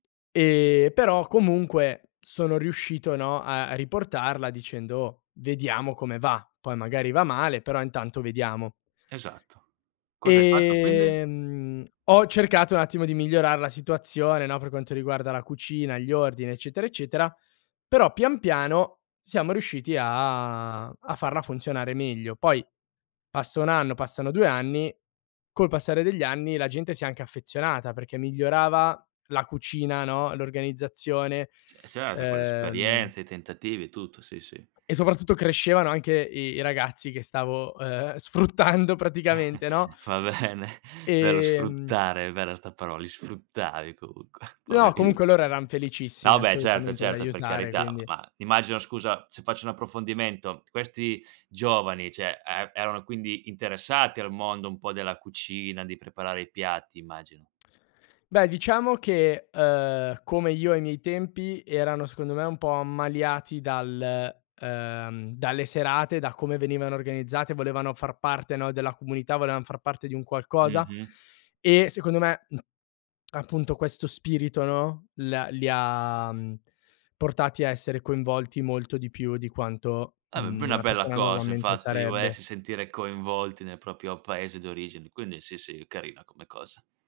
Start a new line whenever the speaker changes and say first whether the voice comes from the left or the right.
left: Ehm, però comunque sono riuscito, no, ehm, a riportarla dicendo: "Oh, vediamo come va. Poi magari va male, però intanto vediamo".
right: Esatto. Cos'hai fatto quindi?
left: Ehm, ho cercato un attimo di migliorar la situazione, no, per quanto riguarda la cucina, gli ordini eccetera, eccetera, però pian piano siamo riusciti a a farla funzionare meglio. Poi, passa 1 anno, passano 2 anni, col passare degli anni la gente si è anche affezionata perché migliorava la cucina, no, l'organizzazione,
right: Ce certo, con le
left: ehm
right: esperienze, i tentativi e tutto, sì, sì.
left: E soprattutto crescevano anche i i ragazzi che stavo, ehm, sfruttando praticamente, no?
right: Va bene, bello
left: Ehm
right: sfruttare, è bella 'sta parola, li sfruttavi comunque,
left: No,
right: poveri.
left: comunque loro eran felicissimi
right: No, beh, certo,
left: assolutamente di
right: certo, per
left: aiutare
right: carità,
left: quindi
right: ma immagino scusa se faccio un approfondimento, questi giovani, cioè e erano quindi interessati al mondo un po' della cucina, di preparare i piatti, immagino.
left: Beh diciamo che, ehm, come io ai miei tempi, erano secondo me un po' ammaliati dal, ehm, dalle serate, da come venivano organizzate, volevano far parte, no, della comunità, volevan far parte di un qualcosa.
right: Mh-mh.
left: E secondo me m appunto questo spirito, no, le ha li ha, mhmm, portati a essere coinvolti molto di più di quanto,
right: Ah beh, b
left: mhmm,
right: una
left: una
right: bella
left: persona
right: cosa
left: normalmente
right: infatti, il
left: sarebbe.
right: volersi sentire coinvolti nel proprio paese d'origine, quindi sì, sì, carina come cosa.